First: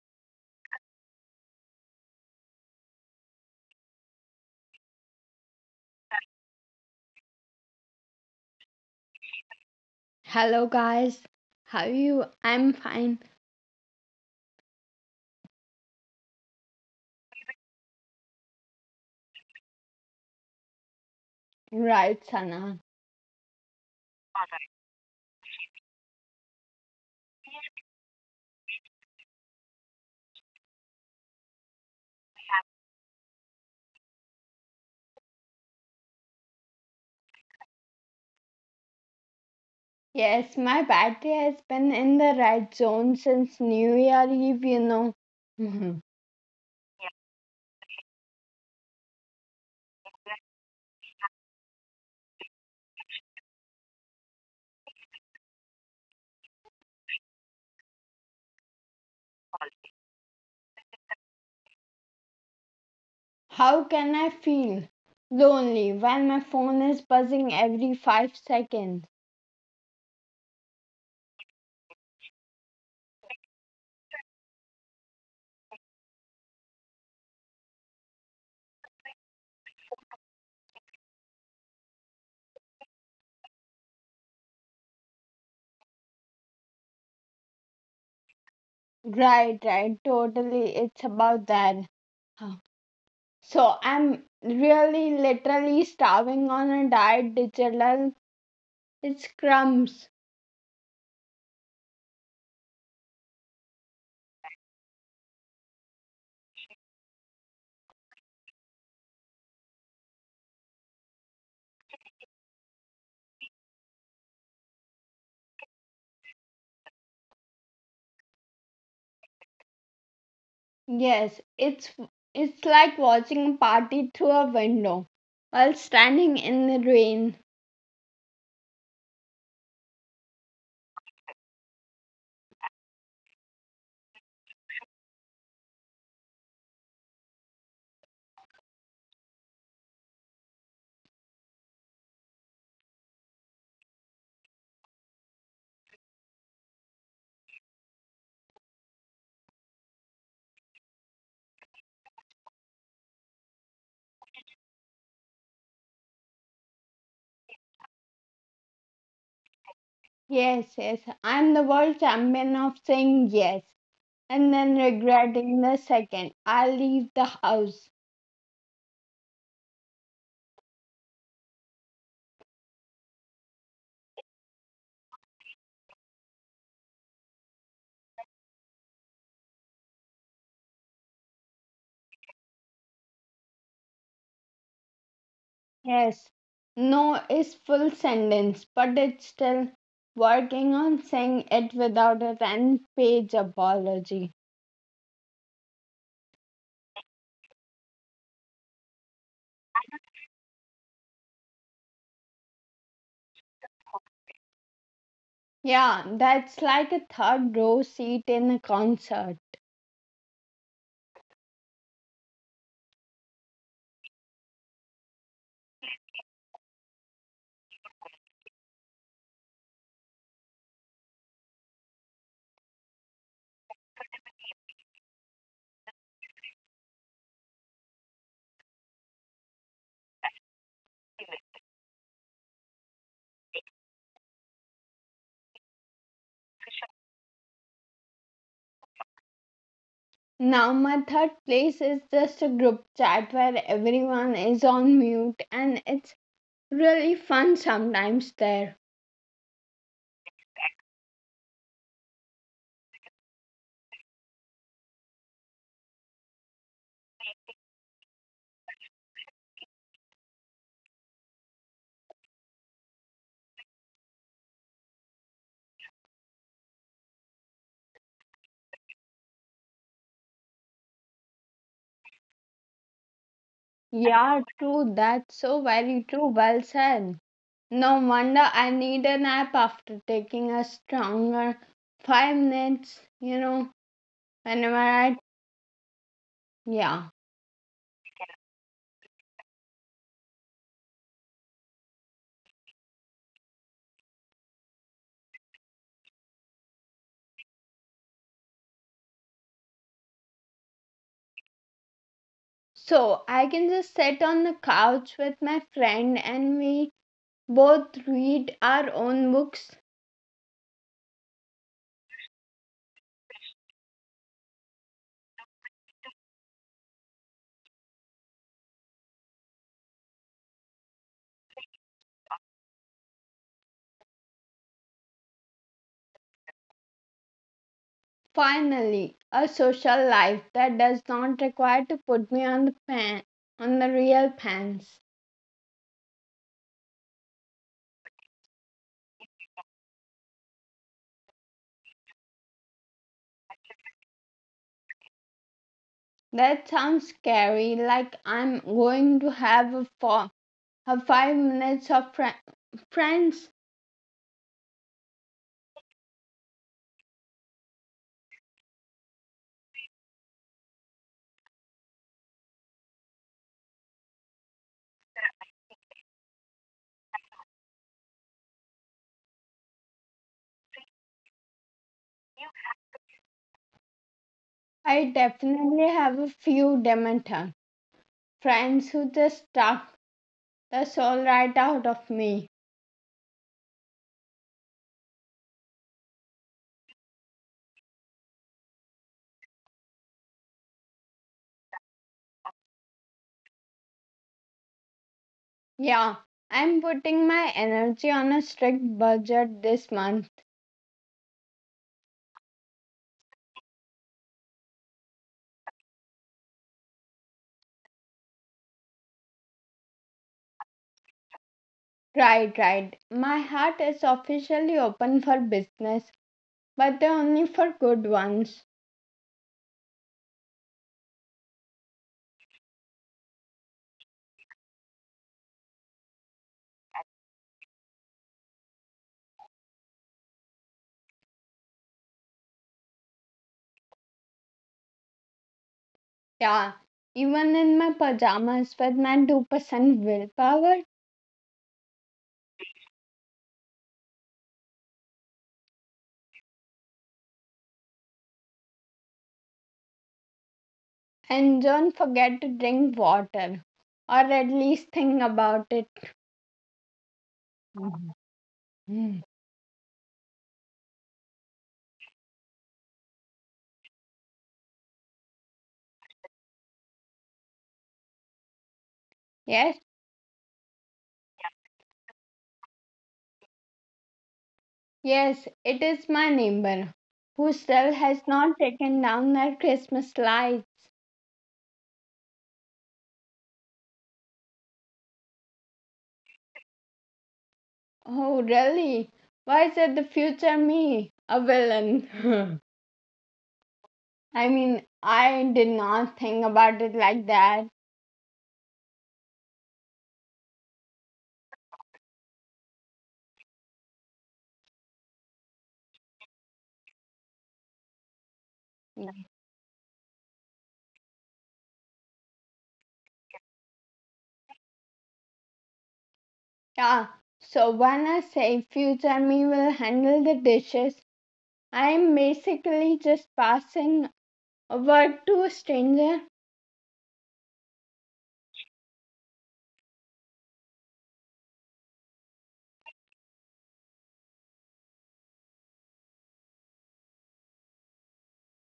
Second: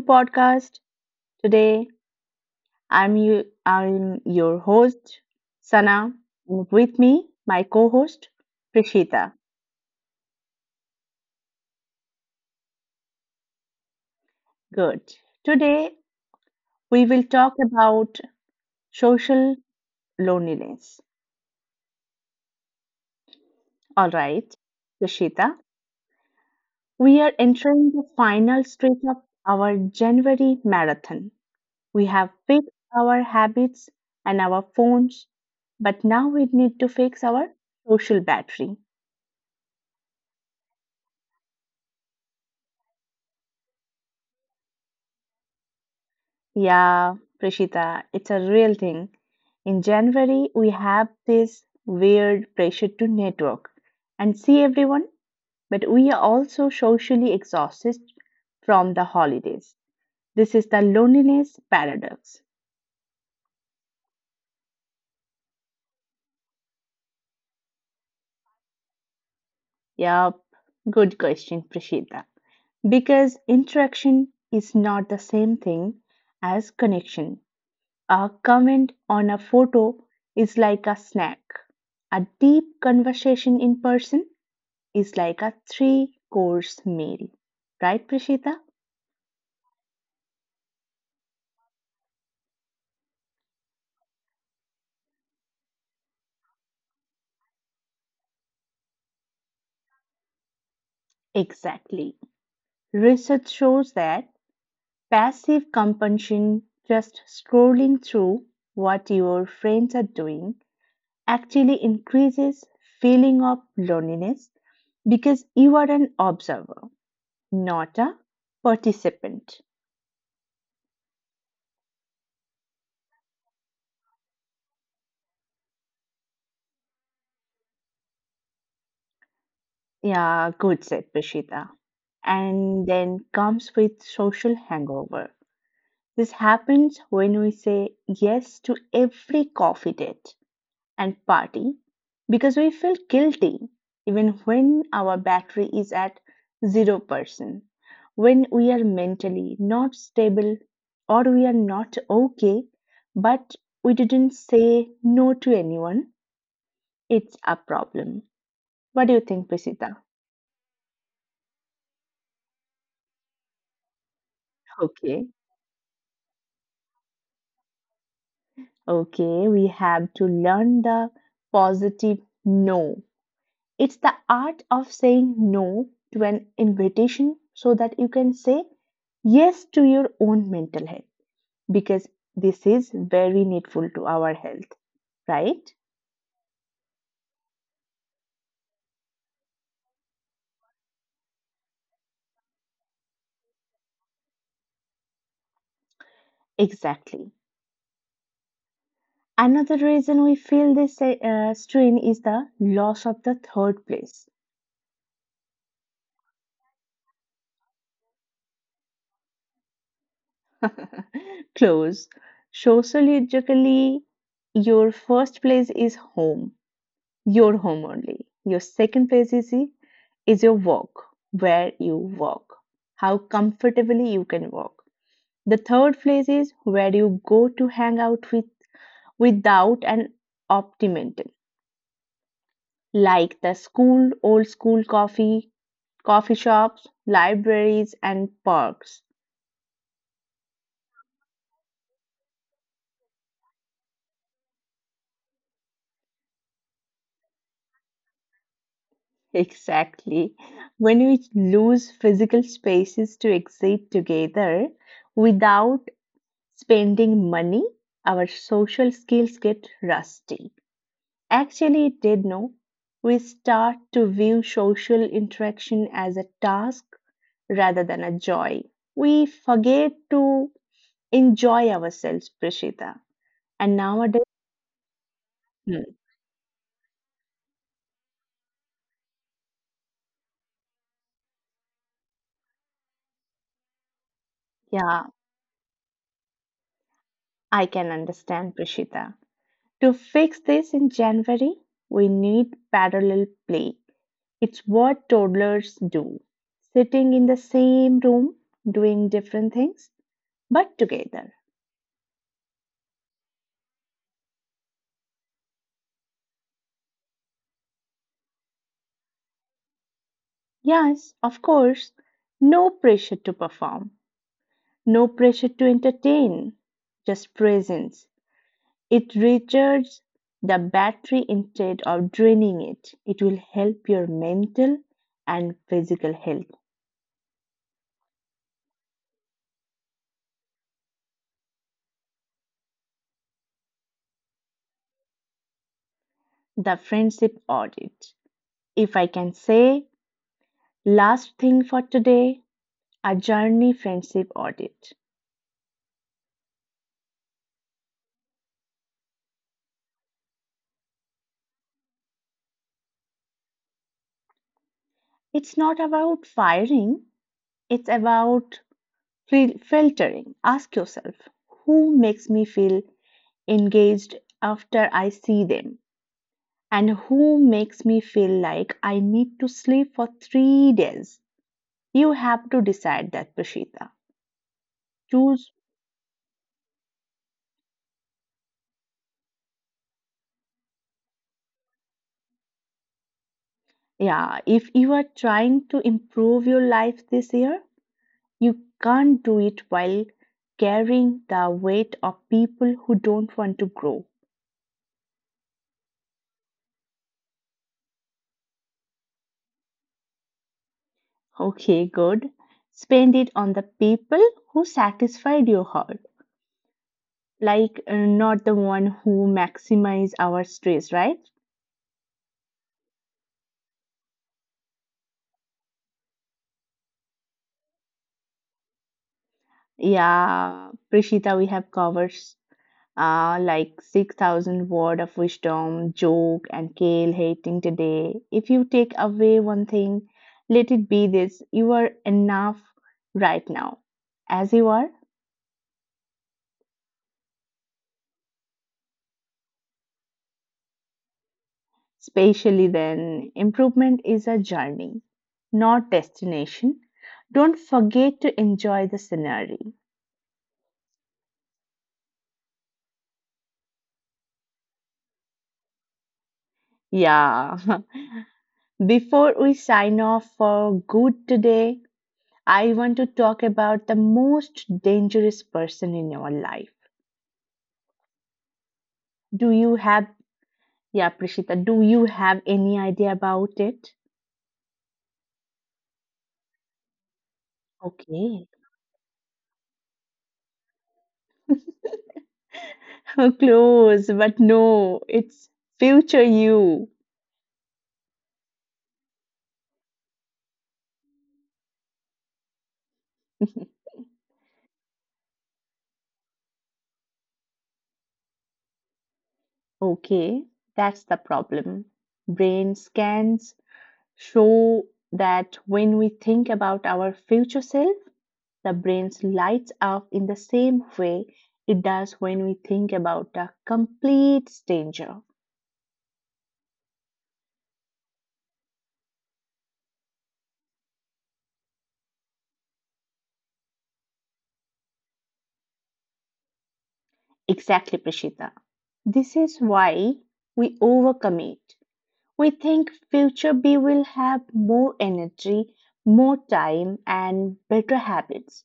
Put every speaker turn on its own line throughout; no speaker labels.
podcast. Today, I'm your host, Sana. With me, my co-host, Prishita.
Hello, guys. How are you? I'm fine.
Good. Today, we will talk about social loneliness.
Right, Sana.
All right, Prishita. We are entering the final stretch of our January marathon. We have fixed our habits and our phones, but now we need to fix our social battery.
Yes, my battery has been in the red zone since New Year Eve, Mhm.
Yeah, Prishita, it's a real thing. In January, we have this weird pressure to network and see everyone, but we are also socially exhausted from the holidays. This is the loneliness paradox.
How can I feel lonely when my phone is buzzing every 5 seconds?
Yup, good question, Prishita. Because interaction is not the same thing as connection. A comment on a photo is like a snack. A deep conversation in person is like a three course meal. Right, Prashita?
Right, right, totally. It's about that. Huh. So I'm really literally starving on a diet digital. It's crumbs.
Exactly. Research shows that passive consumption, just scrolling through what your friends are doing, actually increases feeling of loneliness because you are an observer, not a participant.
Yes, it's like watching a party through a window while standing in the rain.
Yeah, good said Prashita. And then comes with social hangover. This happens when we say yes to every coffee date and party because we feel guilty even when our battery is at 0%, when we are mentally not stable or we are not okay, but we didn't say no to anyone. It's a problem. What do you think, Prisita?
Yes, yes, I'm the world champion of saying yes and then
Okay.
regretting the second I leave the house.
Okay, we have to learn the positive no. It's the art of saying no to an invitation so that you can say yes to your own mental health because this is very needful to our health, right?
Yes, no is full sentence, but it's still working on saying it without a 10-page apology.
Exactly. Another reason we feel this strain is the loss of the third place.
Yeah, that's like a third row seat in a concert.
Close. Sociologically, your first place is home, your home only. Your second place is your walk, where you walk, how comfortably you can walk. The third place is where you go to hang out with without an optimental, like the school, old school coffee shops, libraries, and parks.
Now, my third place is just a group chat where everyone is on mute and it's really fun sometimes there.
Exactly. When we lose physical spaces to exist together without spending money, our social skills get rusty. Actually, it did no. We start to view social interaction as a task rather than a joy. We forget to enjoy ourselves, Prishita. And nowadays,
Yeah, true, that's so
Hmm.
very true. Well said. No wonder I need a nap after taking a stronger 5 minutes, whenever
yeah,
I, yeah.
I can understand, Prishita. To fix this in January, we need parallel play. It's what toddlers do sitting in the same room, doing different things but together.
So I can just sit on the couch with my friend and we both read our own books.
Yes, of course. No pressure to perform, no pressure to entertain, just presence. It recharges the battery instead of draining it. It will help your mental and physical health.
Finally, a social life that does not require to put me on the pan, on the real pants.
The friendship audit. If I can say, last thing for today, a journey friendship audit.
That sounds scary, like I'm going to have a four, a 5 minutes of friends.
It's not about firing, it's about filtering. Ask yourself who makes me feel engaged after I see them, and who makes me feel like I need to sleep for 3 days. You have to decide that, Prashita.
I
Choose,
definitely have a few Demeter friends who just suck the soul right out of me.
yeah, if you are trying to improve your life this year, you can't do it while carrying the weight of people who don't want to grow.
Yeah, I'm putting my energy on a strict budget this month.
Okay, good. Spend it on the people who satisfied your heart, like not the one who maximize our stress, right?
Right, right. My heart is officially open for business, but only for good ones.
Yeah, Prishita, we have covered like 6,000 word of wisdom joke and kale hating today. If you take away one thing, let it be this: you are enough right now as you are.
Yeah, even in my pajamas with my 2% willpower,
Especially then improvement is a journey, not destination. Don't forget to enjoy the scenery.
and don't forget to drink water or at least think about it.
Yeah.
Mhm.
Before we sign off for good today, I want to talk about the most dangerous person in your life. Do
Yes,
you have, yeah, Prishita, do you have any idea about it?
yes, it is my neighbor who still has
Okay.
not taken down their Christmas lights.
Close, but no, it's future you.
Oh, really? Why is it the future me, a villain? I mean, I did not think about it like that.
Okay, that's the problem. Brain scans show that when we think about our future self, the brain lights up in the same way it does when we think about a complete stranger.
Yeah, so when I say future me will handle the dishes, I am basically just passing a word to a stranger
Exactly, Prashita. This is why we overcommit. We think future B will have more energy, more time, and better habits.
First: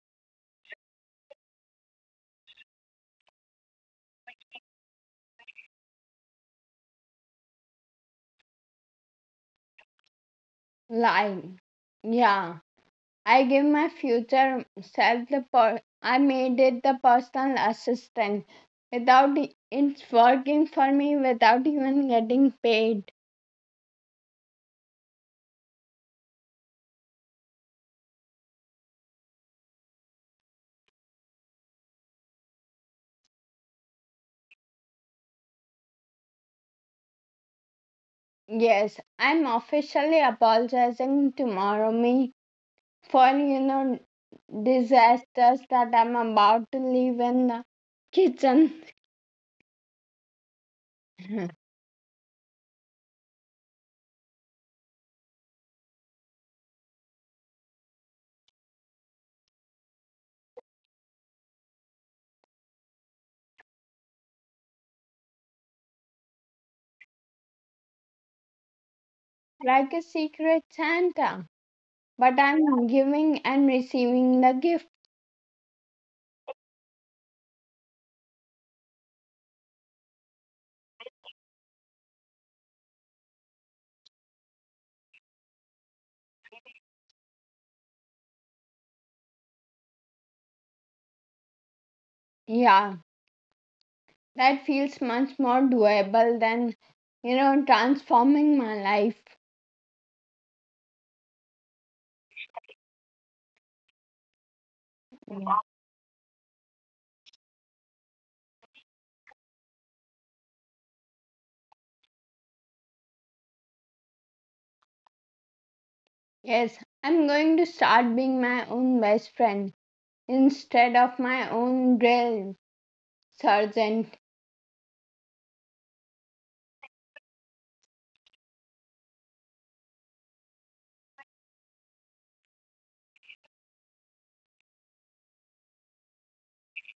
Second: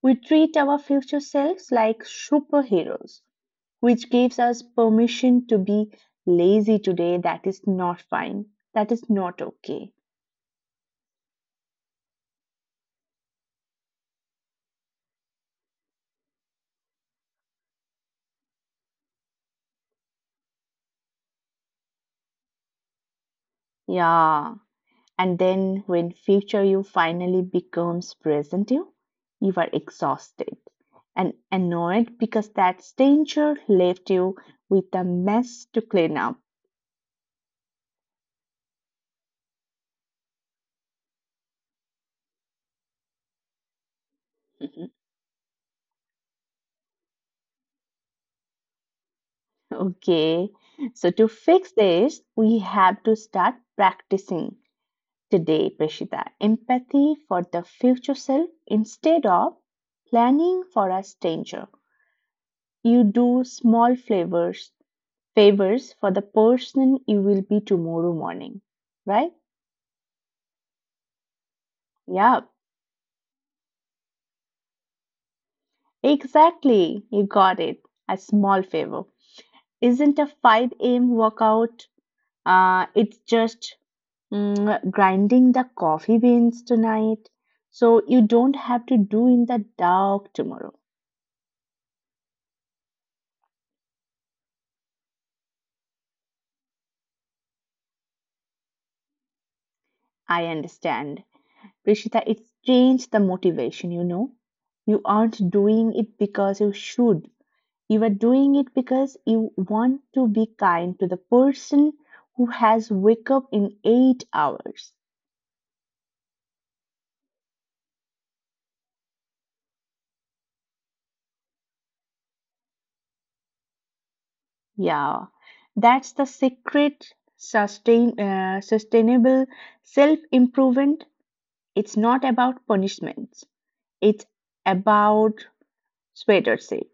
We treat our future selves like superheroes, which gives us permission to be lazy today. That is not fine. That is not okay.
line. Yeah, I give my future self the I made it the personal assistant without it's working for me without even getting paid.
Yeah. And then when future you finally becomes present you, you are exhausted and annoyed because that stranger left you with a mess to clean up.
Yes, I'm officially apologizing tomorrow me for disasters that I'm about to leave in the kitchen.
Okay, so to fix this, we have to start practicing today, Prashita. Empathy for the future self instead of planning for a stranger. You do small favors for the person you will be tomorrow morning, right?
Like a secret Santa. But
Yeah,
I'm giving and receiving the gift.
exactly. You got it. A small favor isn't a 5 a.m. workout. It's just grinding the coffee beans tonight, so you don't have to do in the dark tomorrow.
Yeah, that feels much more doable than transforming my life.
I understand. Prishita, it's changed the motivation, you know. You aren't
Yeah.
doing it because you should. You are doing it because you want to be kind to the person who has wake up in 8 hours.
Yes, I'm going to start being my own best friend instead of my own drill sergeant.
Yeah. That's the secret sustainable self-improvement. It's not about punishments. It's about sweater safe.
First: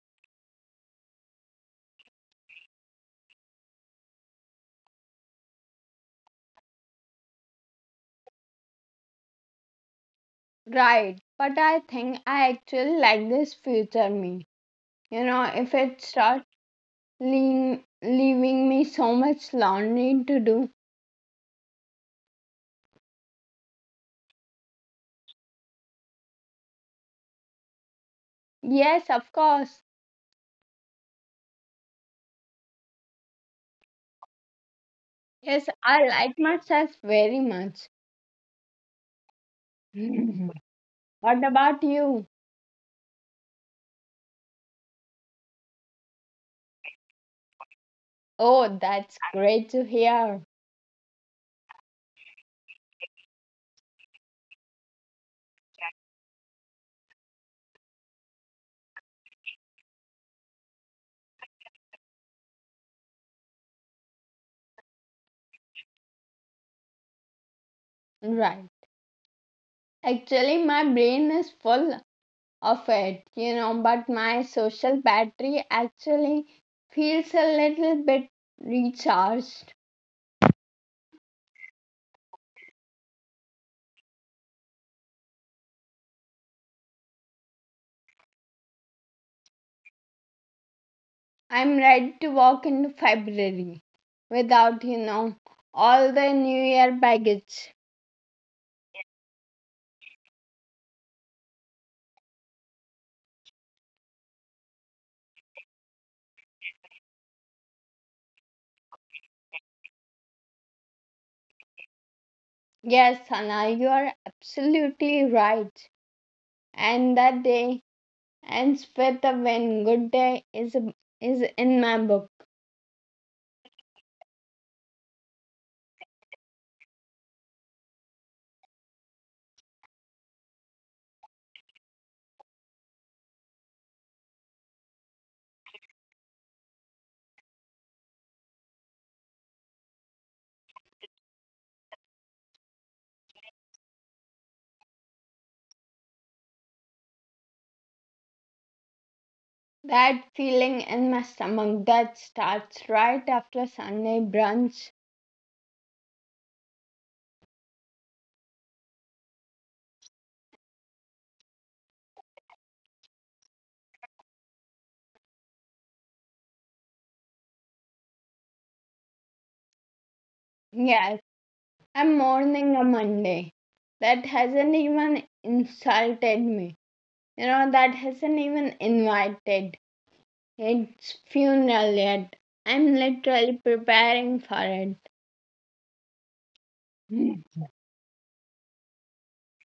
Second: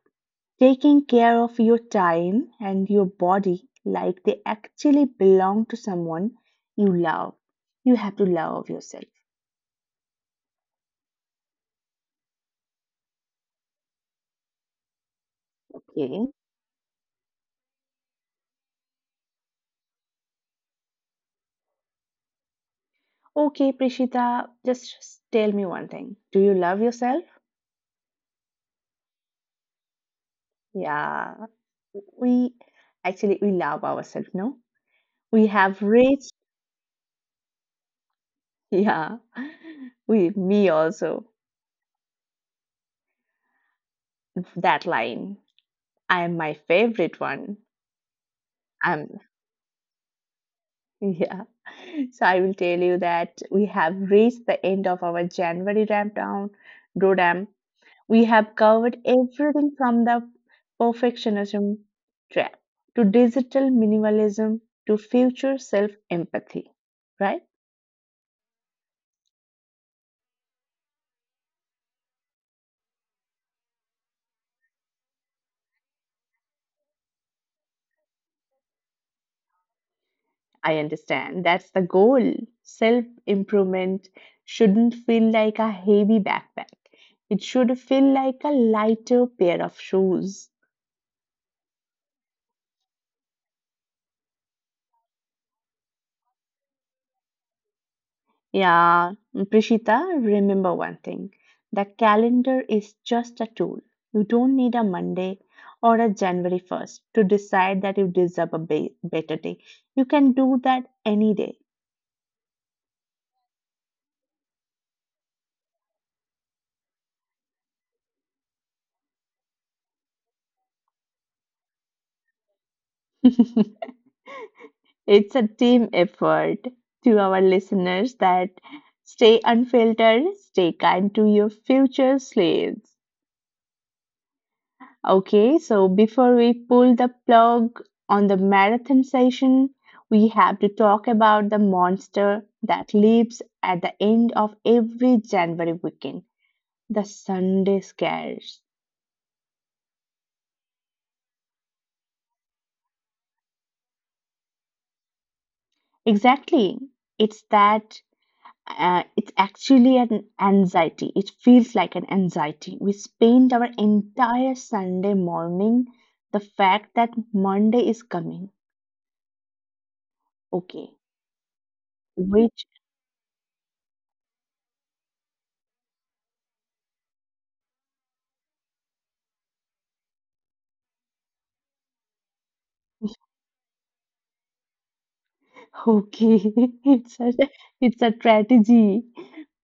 Taking care of your time and your body like they actually belong to someone you love. You have to love yourself.
Right, but I think I actually like this future me. You know, if it
Okay.
starts leaving me so much laundry to do.
Okay, Prishita, just tell me one thing. Do you love yourself?
Yes, of course.
Yeah, we actually we love ourselves, no? We
Yes,
have
I
reached,
like myself very much.
yeah, we me also
What about you?
that line. I am my favorite one.
Oh, that's
I'm
great to hear.
yeah. So I will tell you that we have reached the end of our January ramp down, Rodam. We have covered everything from the perfectionism trap to digital minimalism to future self empathy, right?
Right. Actually, my brain is full of it, but my social battery actually feels a little bit recharged.
I understand, that's the goal. Self improvement shouldn't feel like a heavy backpack, it should feel like a lighter pair of shoes.
I'm ready to walk in February without, all the New Year baggage.
Yeah, Prishita, remember one thing. The calendar is just a tool. You don't need a Monday or a January 1st to decide that you deserve a better day. You can do that any day.
Yes, Sana, you are absolutely right. And that day ends with a when good day is in my book.
It's a team effort. To our listeners that stay unfiltered, stay kind to your future slaves. Okay, so before we pull the plug on the marathon session, we have to talk about the monster that lives at the end of every January weekend, the Sunday scares.
That feeling in my stomach that starts right after Sunday brunch.
Exactly. It's that it's actually an anxiety. It feels like an anxiety. We spend our entire Sunday morning the fact that Monday is coming. Okay,
Yes, I'm
which
mourning a Monday that hasn't even insulted me. You know, that hasn't even invited it's funeral yet. I'm literally preparing for it.
okay, it's a
Mm.
it's a strategy.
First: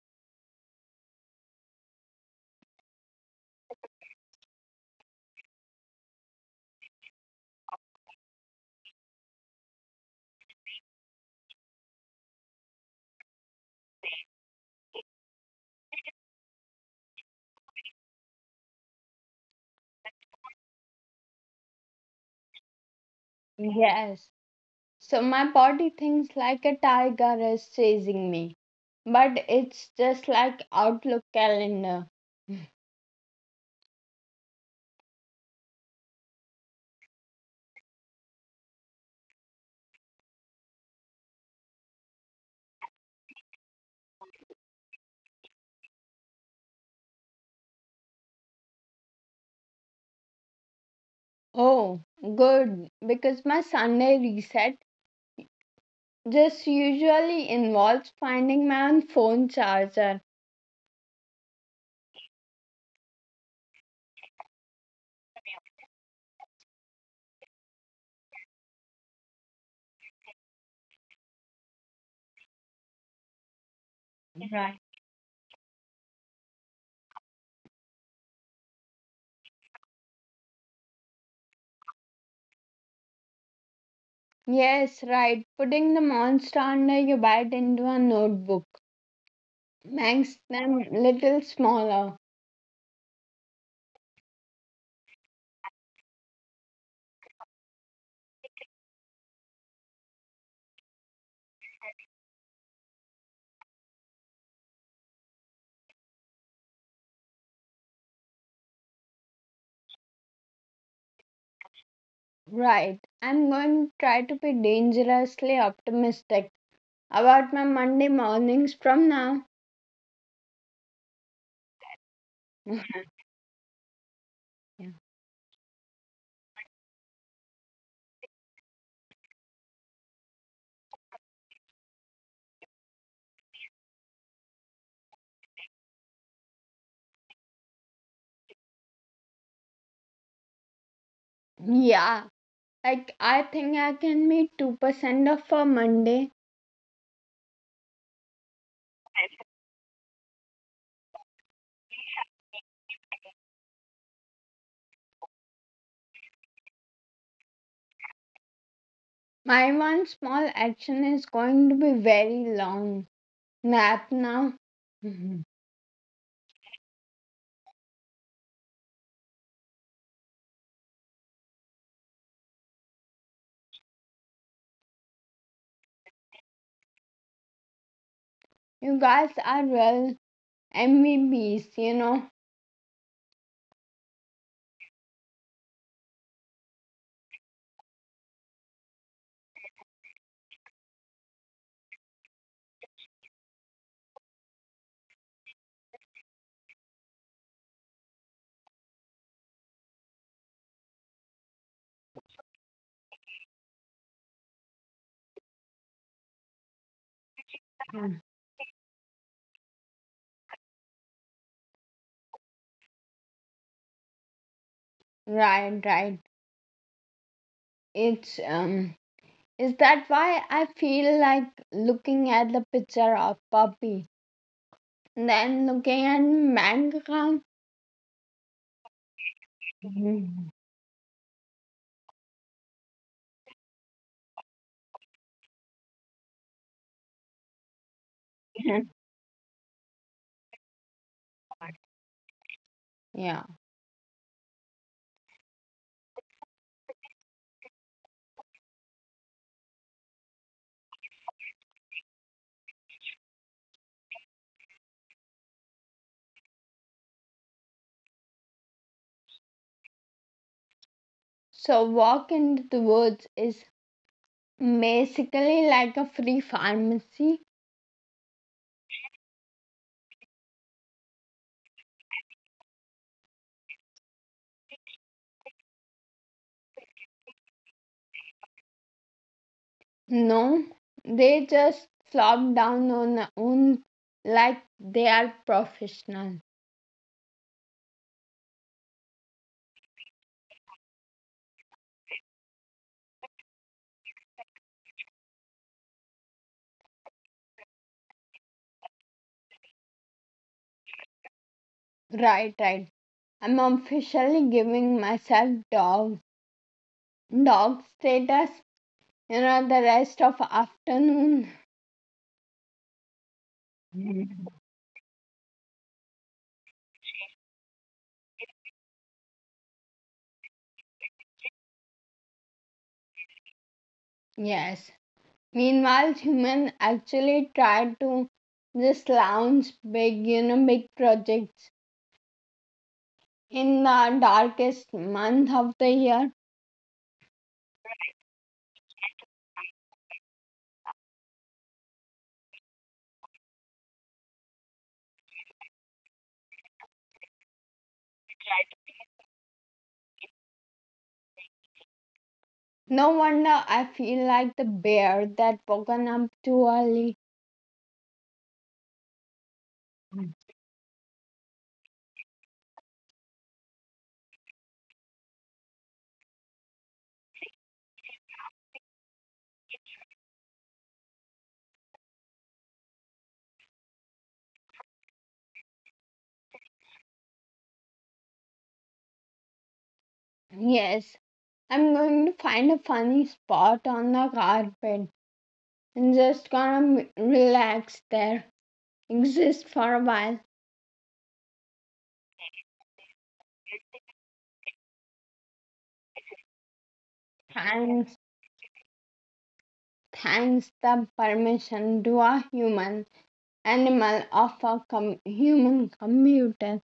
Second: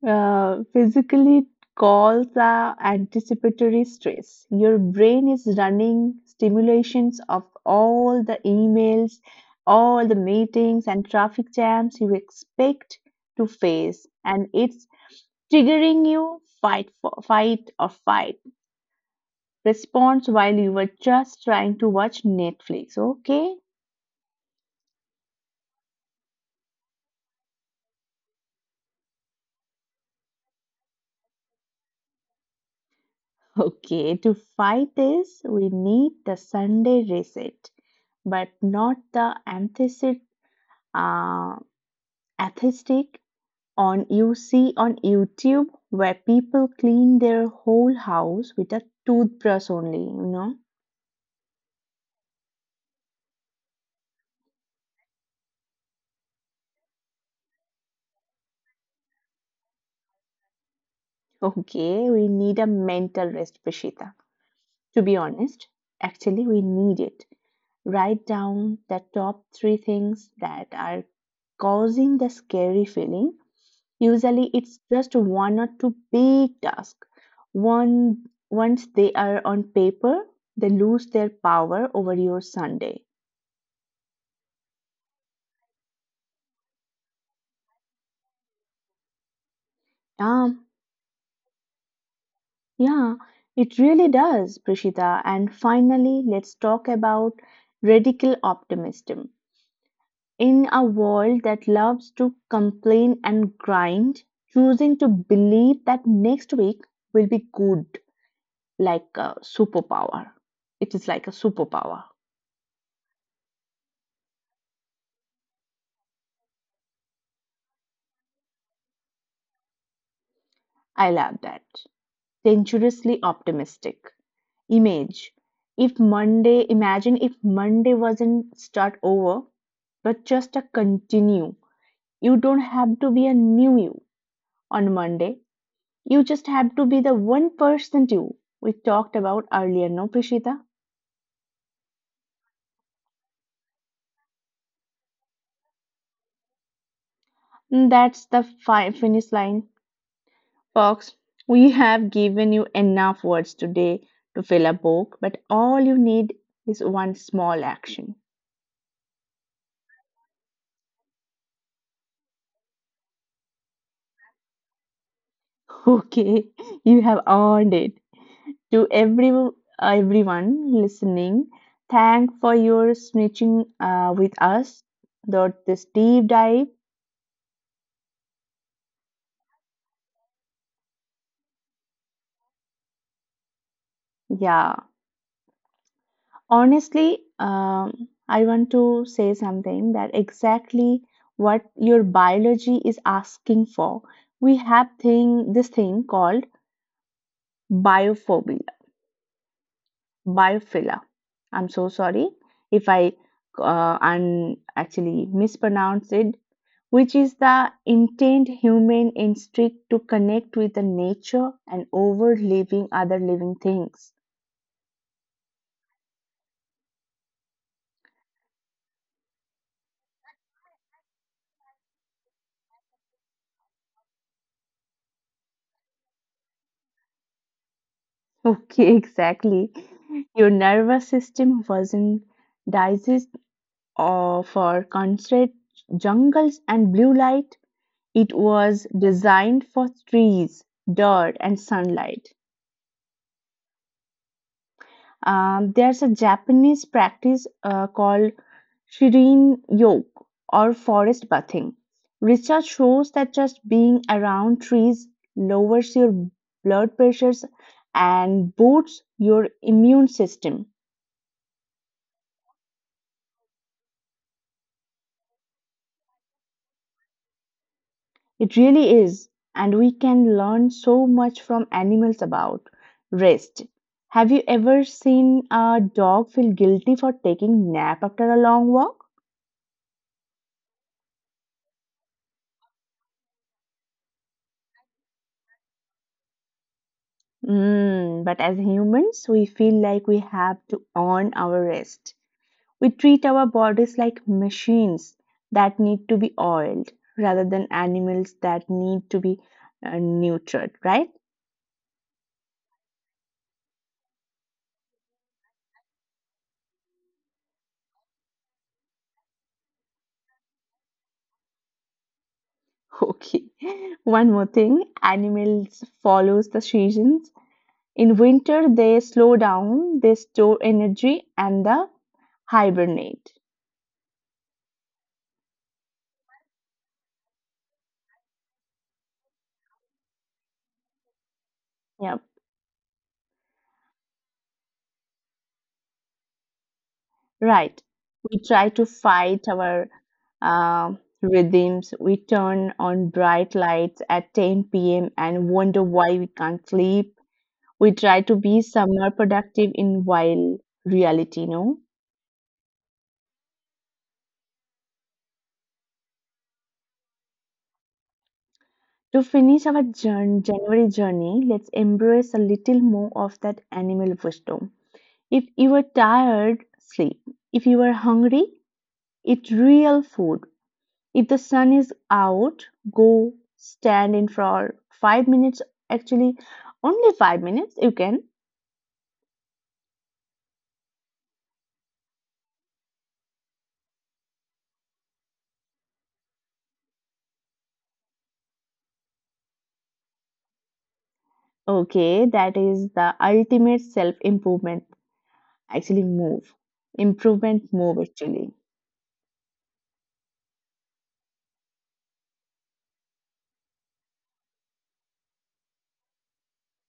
Physically, it calls anticipatory stress. Your brain is running stimulations of all the emails, all the meetings, and traffic jams you expect to face, and it's triggering you fight for fight or fight response while you were just trying to watch Netflix. Okay.
Yes. So my body thinks like a tiger is chasing me. But it's just like Outlook calendar.
Okay, to fight this, we need the Sunday reset, but not the anthesis, uh, atheistic on you see on YouTube where people clean their whole house with a toothbrush only, you know.
Oh, good. Because my Sunday reset just usually involves finding my own phone charger.
Okay, we need a mental rest, Prishita. To be honest, actually, we need it. Write down the top three things that are causing the scary feeling. Usually
Right.
it's just one or two big tasks. One, once they are on paper, they lose their power over your Sunday.
Yes, right. Putting the monster under your bed into a notebook makes
Um,
them little smaller.
yeah, it really does, Prishita. And finally, let's talk about radical optimism. In a world that loves to complain and grind, choosing to believe that next week will be good like a superpower. It is like a superpower.
Right. I'm going to try to be dangerously optimistic about my Monday mornings from now.
I love that. Dangerously optimistic
Yeah,
image. If Monday, imagine if Monday wasn't start over, but just a continue. You don't have to be a new you on Monday. You just have to be the 1% person you we talked about earlier, no, Prishita?
yeah, like I think I can meet 2% of a Monday.
Mm, that's the finish line. Fox, we have given you enough words today to fill a book, but all you need is one small action.
My one small action is going to be very long. Nap now. Mhm.
Okay, you have earned it. To everyone listening, thank for your snitching with us. Dot this deep dive.
You guys are real MVPs,
Yeah, honestly, I want to say something that exactly what your biology is asking for. We have thing this thing called biophobia, biophilia. I'm so sorry if I and actually mispronounced it, which is the
Mm.
intent human instinct to connect with the nature and over living other living things.
Right, right. It's, is that why I feel like looking at the picture of Puppy? And then looking at manga.
Okay, exactly. Your nervous system wasn't digest for concert jungles and blue light. It was designed for trees, dirt, and sunlight.
Yeah.
There's a Japanese practice called shirin yoke or forest bathing. Research shows that just being around trees lowers your blood pressures and boosts your immune system.
So walk into the woods is basically like a free pharmacy.
It really is, and we can learn so much from animals about rest. Have you ever seen a dog feel guilty for taking nap after a long walk?
No, they just flop down on their own like they are professional.
Mm, but as humans, we feel like we have to earn our rest. We treat our bodies like machines that need to be oiled rather than animals that need to be nurtured, right?
Right, right. I'm officially giving myself dog status. You know the rest of afternoon.
Okay. One more thing, animals follows the seasons. In winter, they slow down, they store energy, and the hibernate.
Yes. Meanwhile, human actually try to just launch big, big projects
Yeah,
in the darkest month of the year.
right. We try to fight our uh, rhythms. We turn on bright lights at 10 p.m. and wonder why we can't sleep. We try to be somewhere productive in while reality, no?
No wonder I feel like the bear that woken up too early.
To finish our January journey, let's embrace a little more of that animal wisdom. If you are tired, sleep. If you are hungry, eat real food. If the sun is out, go stand in for 5 minutes. Actually, only 5 minutes you can.
Yes, I'm going to find a funny spot on the carpet and just gonna relax there, exist for a while.
Okay, that is the ultimate self improvement. Actually, move. Improvement move,
Thanks,
actually.
thanks the permission to a human, animal of a human computer.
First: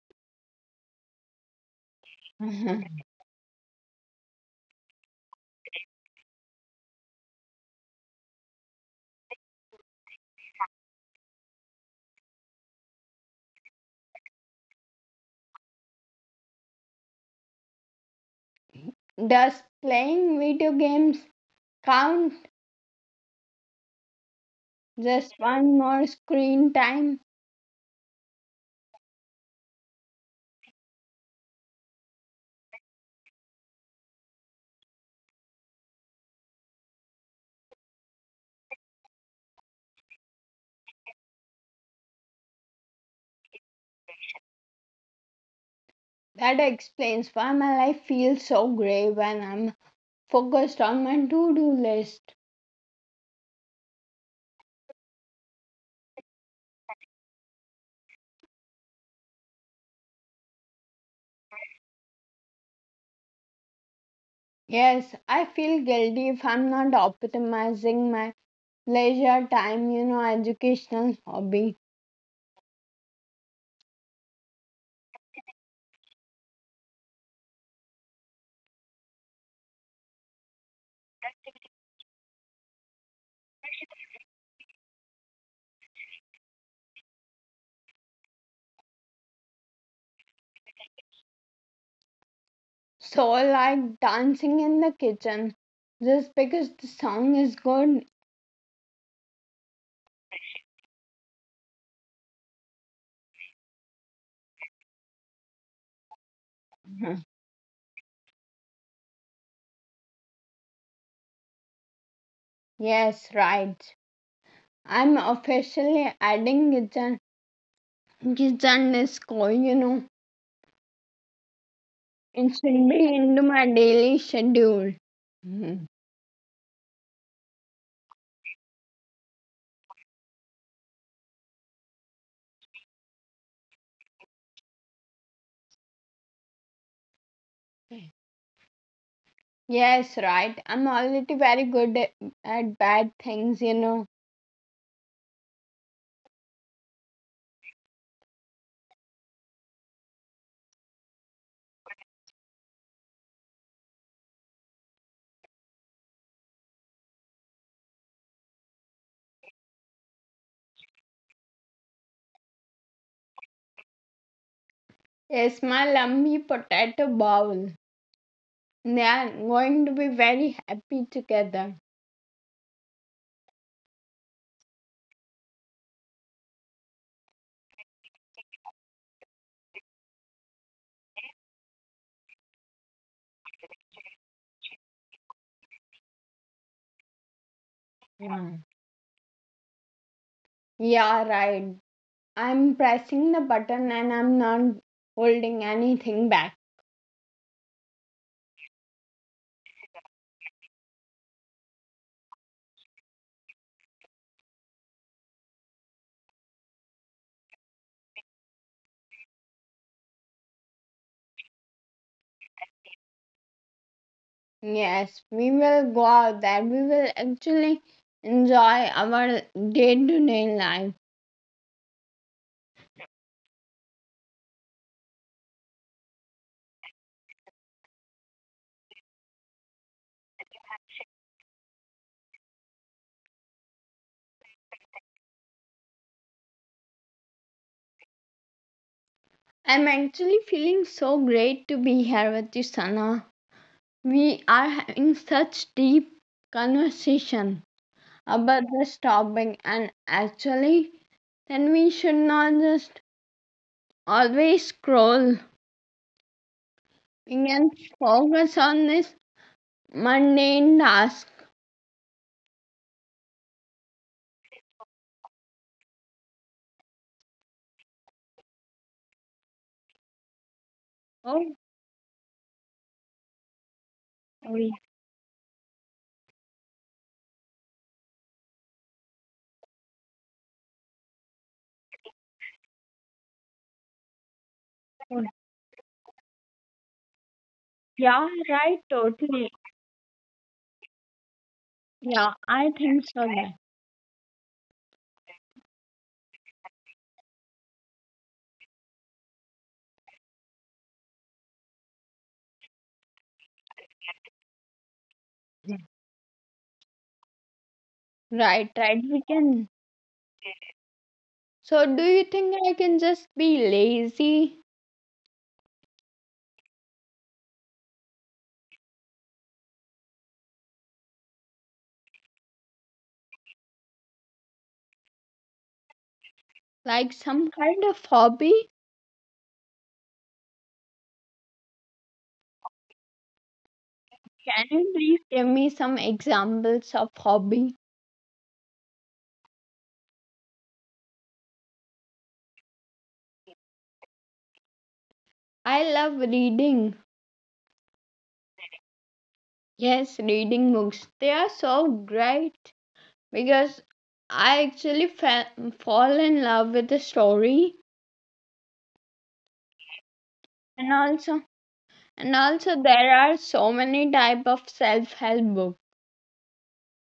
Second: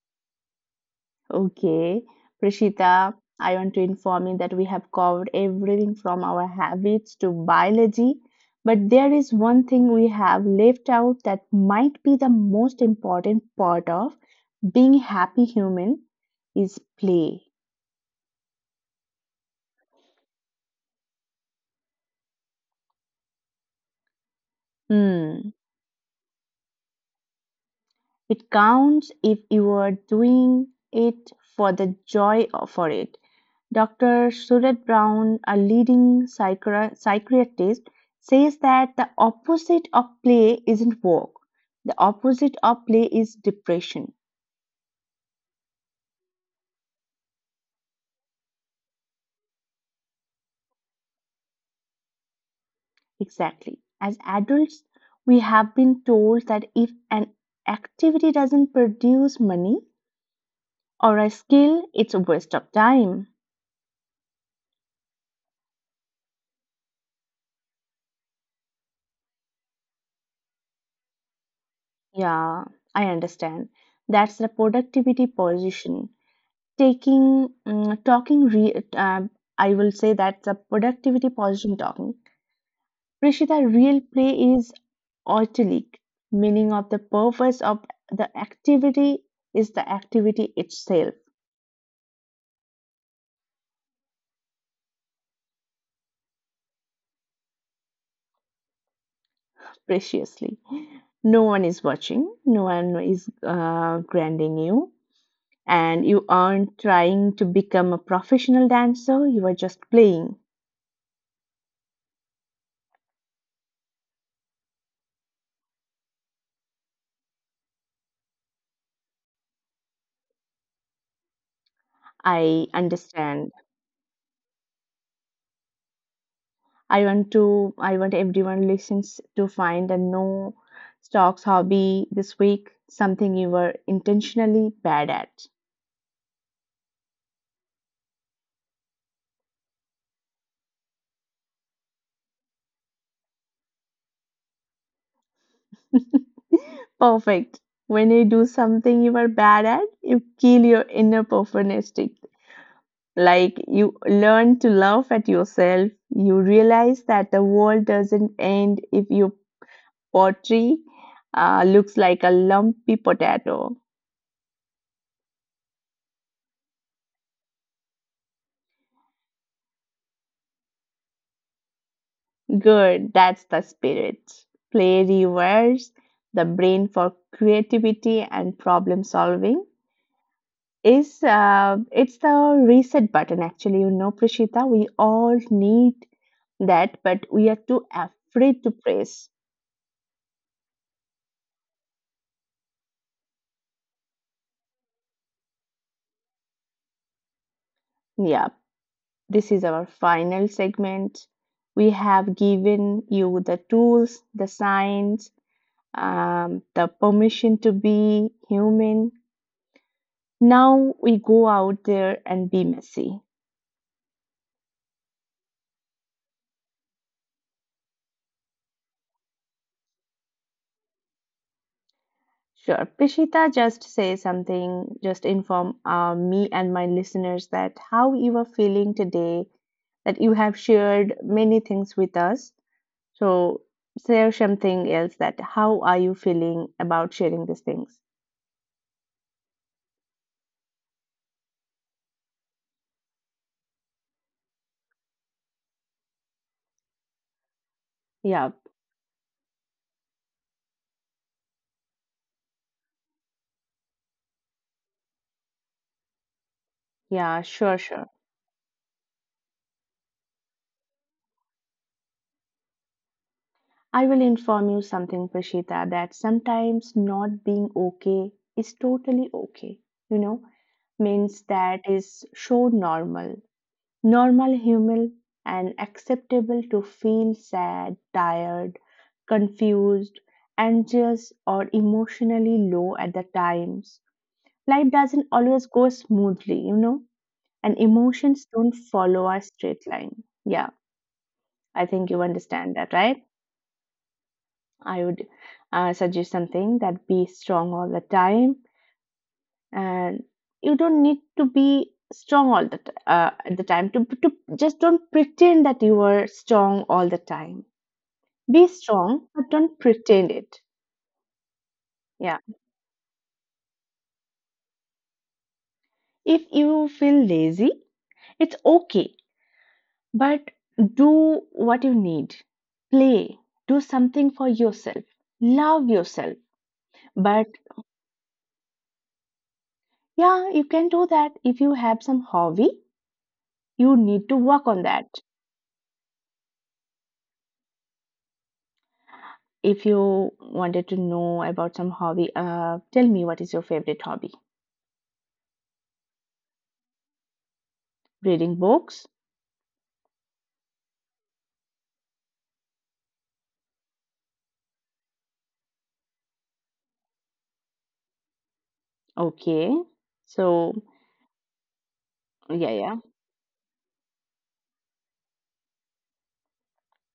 Okay, Prishita, I want to inform you that we have covered everything from our habits to biology, but there is one thing we have left out that might be the most important part of being a happy human is play.
Does playing video games count? Just
Hmm.
one more screen time?
It counts if you are doing it for the joy of for it. Dr. Suret Brown, a leading psychiatrist, says that the opposite of play isn't work. The opposite of play is depression.
That explains why my life feels so grey when I'm focused on my to do list.
Exactly. As adults, we have been told that if an activity doesn't produce money or a skill, it's a waste of time.
Yes, I feel guilty if I'm not optimizing my leisure time, educational hobby.
Yeah, I understand. That's the productivity position. Taking, mm, talking, re- I will say that's a productivity position talking Prishita, real play is oitilic, meaning of the purpose of the activity is the activity itself,
So, like dancing in the kitchen, just because the song is good.
preciously. No one is watching, no one is granding you, and you aren't trying to become a professional dancer, you are just playing.
Yes, right. I'm officially adding kitchen disco, It
I
should be into
understand.
my daily schedule. Mhm.
I want everyone listens to find a no stocks hobby this week, something you were intentionally bad at.
Yes, right. I'm already very good at bad things,
Perfect. When you do something you are bad at, you kill your inner perfectionistic. Like you learn to laugh at yourself. You realize that the world doesn't end if your pottery looks like a lumpy potato.
Yes, my lumpy potato bowl. They are going to be very happy together.
Good, that's the spirit. Play reverse the brain for creativity and problem solving, is it's the reset button, actually. You know, Prashita, we all need that, but we are too
Yeah.
afraid to press.
Yeah, right. I'm pressing the button and I'm not holding anything back.
Yeah, this is our final segment. We have given you the tools, the signs, the permission to be human. Now we go out there and be messy.
Yes, we will go out there. We will actually enjoy our day to day life.
Sure. Prishita, just say something, just inform me and my listeners that how you are feeling today, that you have shared many things with us. So, share something else that how are you feeling about sharing these things?
I'm actually feeling so great to be here with you, Sana. We are having such deep conversation
Yeah,
about this topic, and actually, then we should not just always scroll. We
yeah,
can
sure, sure.
focus on this mundane task.
I will inform you something, Prishita, that sometimes not being okay is totally okay, you know, means
Oh,
that is so normal normal
we
human and acceptable to feel sad, tired, confused, anxious, or emotionally low at the times. Life doesn't
could.
always go smoothly, you know, and
Yeah,
emotions don't
right,
follow a
totally.
straight line. Yeah, I think you
Yeah,
understand
I
that,
think
right?
so. Yeah.
I would suggest something that be strong all the time and you don't need to be strong all the at the time to just don't pretend that you are strong all the time. Be
Right, right,
strong
we
but
can.
don't pretend it.
So, do you
Yeah,
think I can just be lazy?
if you feel lazy, it's okay, but do what you need. Play. Do something for yourself. Love yourself.
Like
But
some kind of hobby?
yeah, you can do that if you have some hobby. You need to work
Can
on
you
that.
please give me some examples of hobby?
If you wanted to know about some hobby, tell me what is your favorite hobby?
I love reading.
Reading books?
Yes, reading books. They are so great because I actually fall in love with the story.
Okay. So,
And also, and
yeah,
also
yeah,
there are so many type of self-help books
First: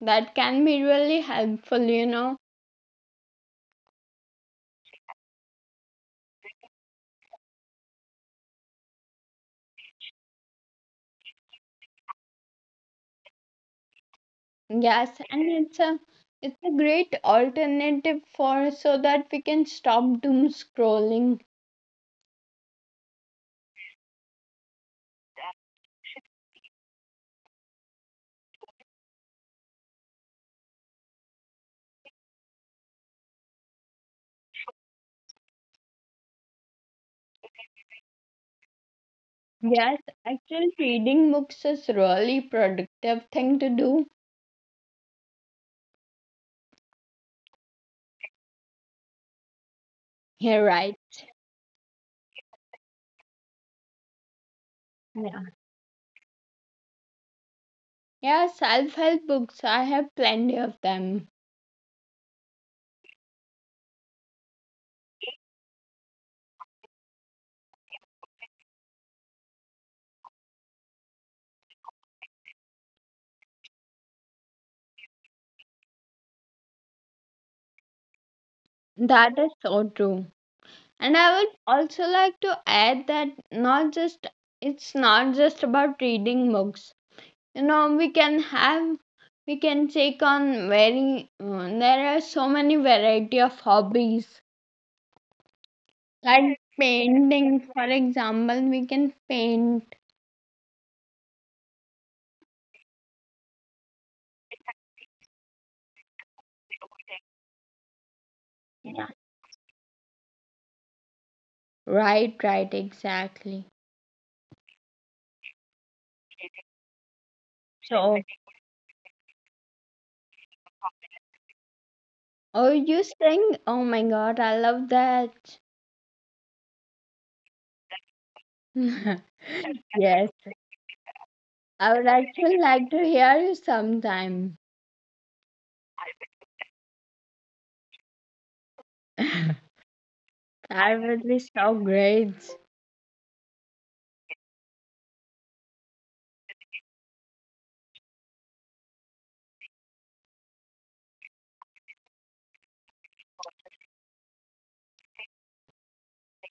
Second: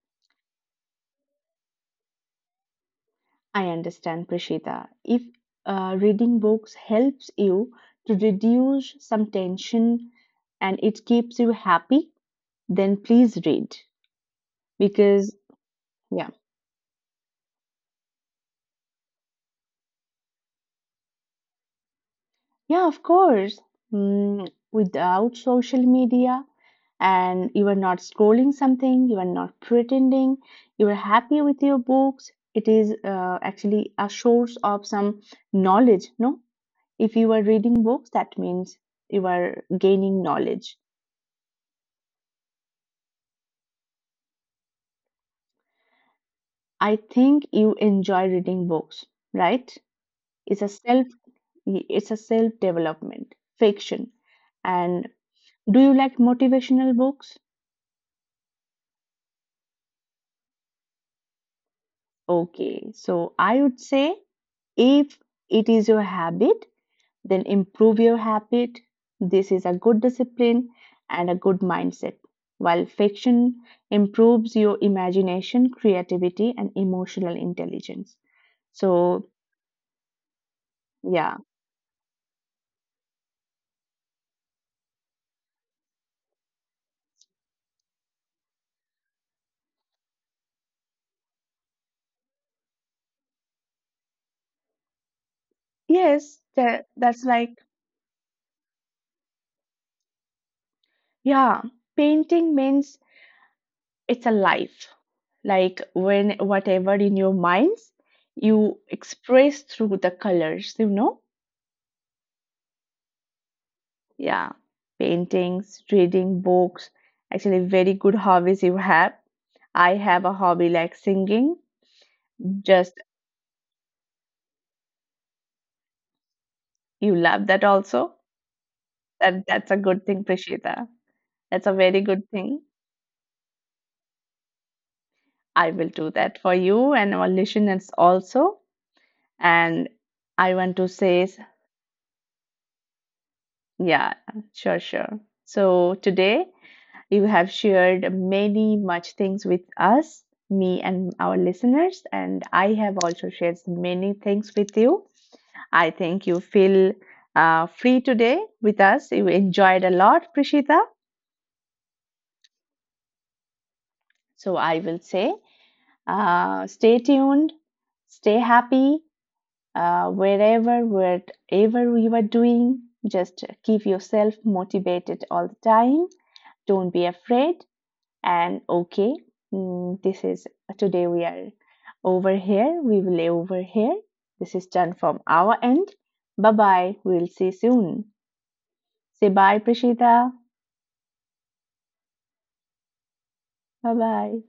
that can be really helpful,
I understand, Prashita. If reading books helps you to reduce some tension and it keeps you happy, then please read
Yes,
because,
and it's a
yeah,
it's a great alternative for so that we can stop doom scrolling.
yeah, of course. Without social media, and you are not scrolling something, you are not pretending, you are happy with your books. It is actually a source of some knowledge, no? If you are reading books, that means you are
Yes,
gaining
actually
knowledge.
reading books is really productive thing to do.
I think you enjoy reading books, right? It's
You're
a
right.
self it's a self development fiction. And
Yeah.
do you like motivational books?
Yeah, self-help books, I have plenty of them.
Okay, so I would say if it is your habit, then improve your habit. This is a good discipline and a good mindset. While fiction improves your imagination, creativity, and emotional intelligence. So,
That is so true. And I
yeah.
would also like to add that not just it's not just about reading books. You know we can have we can take on very there are so many variety of hobbies
Yes,
like
that's like,
painting for example we can paint.
yeah, painting means it's a life. Like when whatever in your minds, you
Yeah.
express through the colors, you know?
Right, right, exactly.
Yeah, paintings, reading books, actually very
So
good hobbies you have. I have a hobby like singing.
oh
Just
you sing. Oh my god I love that.
you love that also. That's a good thing,
Yes,
Prishita. That's a
I
very
would
good
actually
thing.
like to hear you sometime.
I will do that for you and our listeners also. And I want to
That
say,
would be so great.
yeah, sure, sure. So today you have shared many much things with us, me and our listeners, and I have also shared many things with you. I think you feel free today with us. You enjoyed a lot, Prishita. So I will say stay tuned, stay happy wherever, whatever you are doing. Just keep yourself motivated all the time. Don't be afraid. And okay, this is today we are over here. We will over here. This is done from our end. Bye bye. We'll see soon. Say bye, Prishita. Bye bye.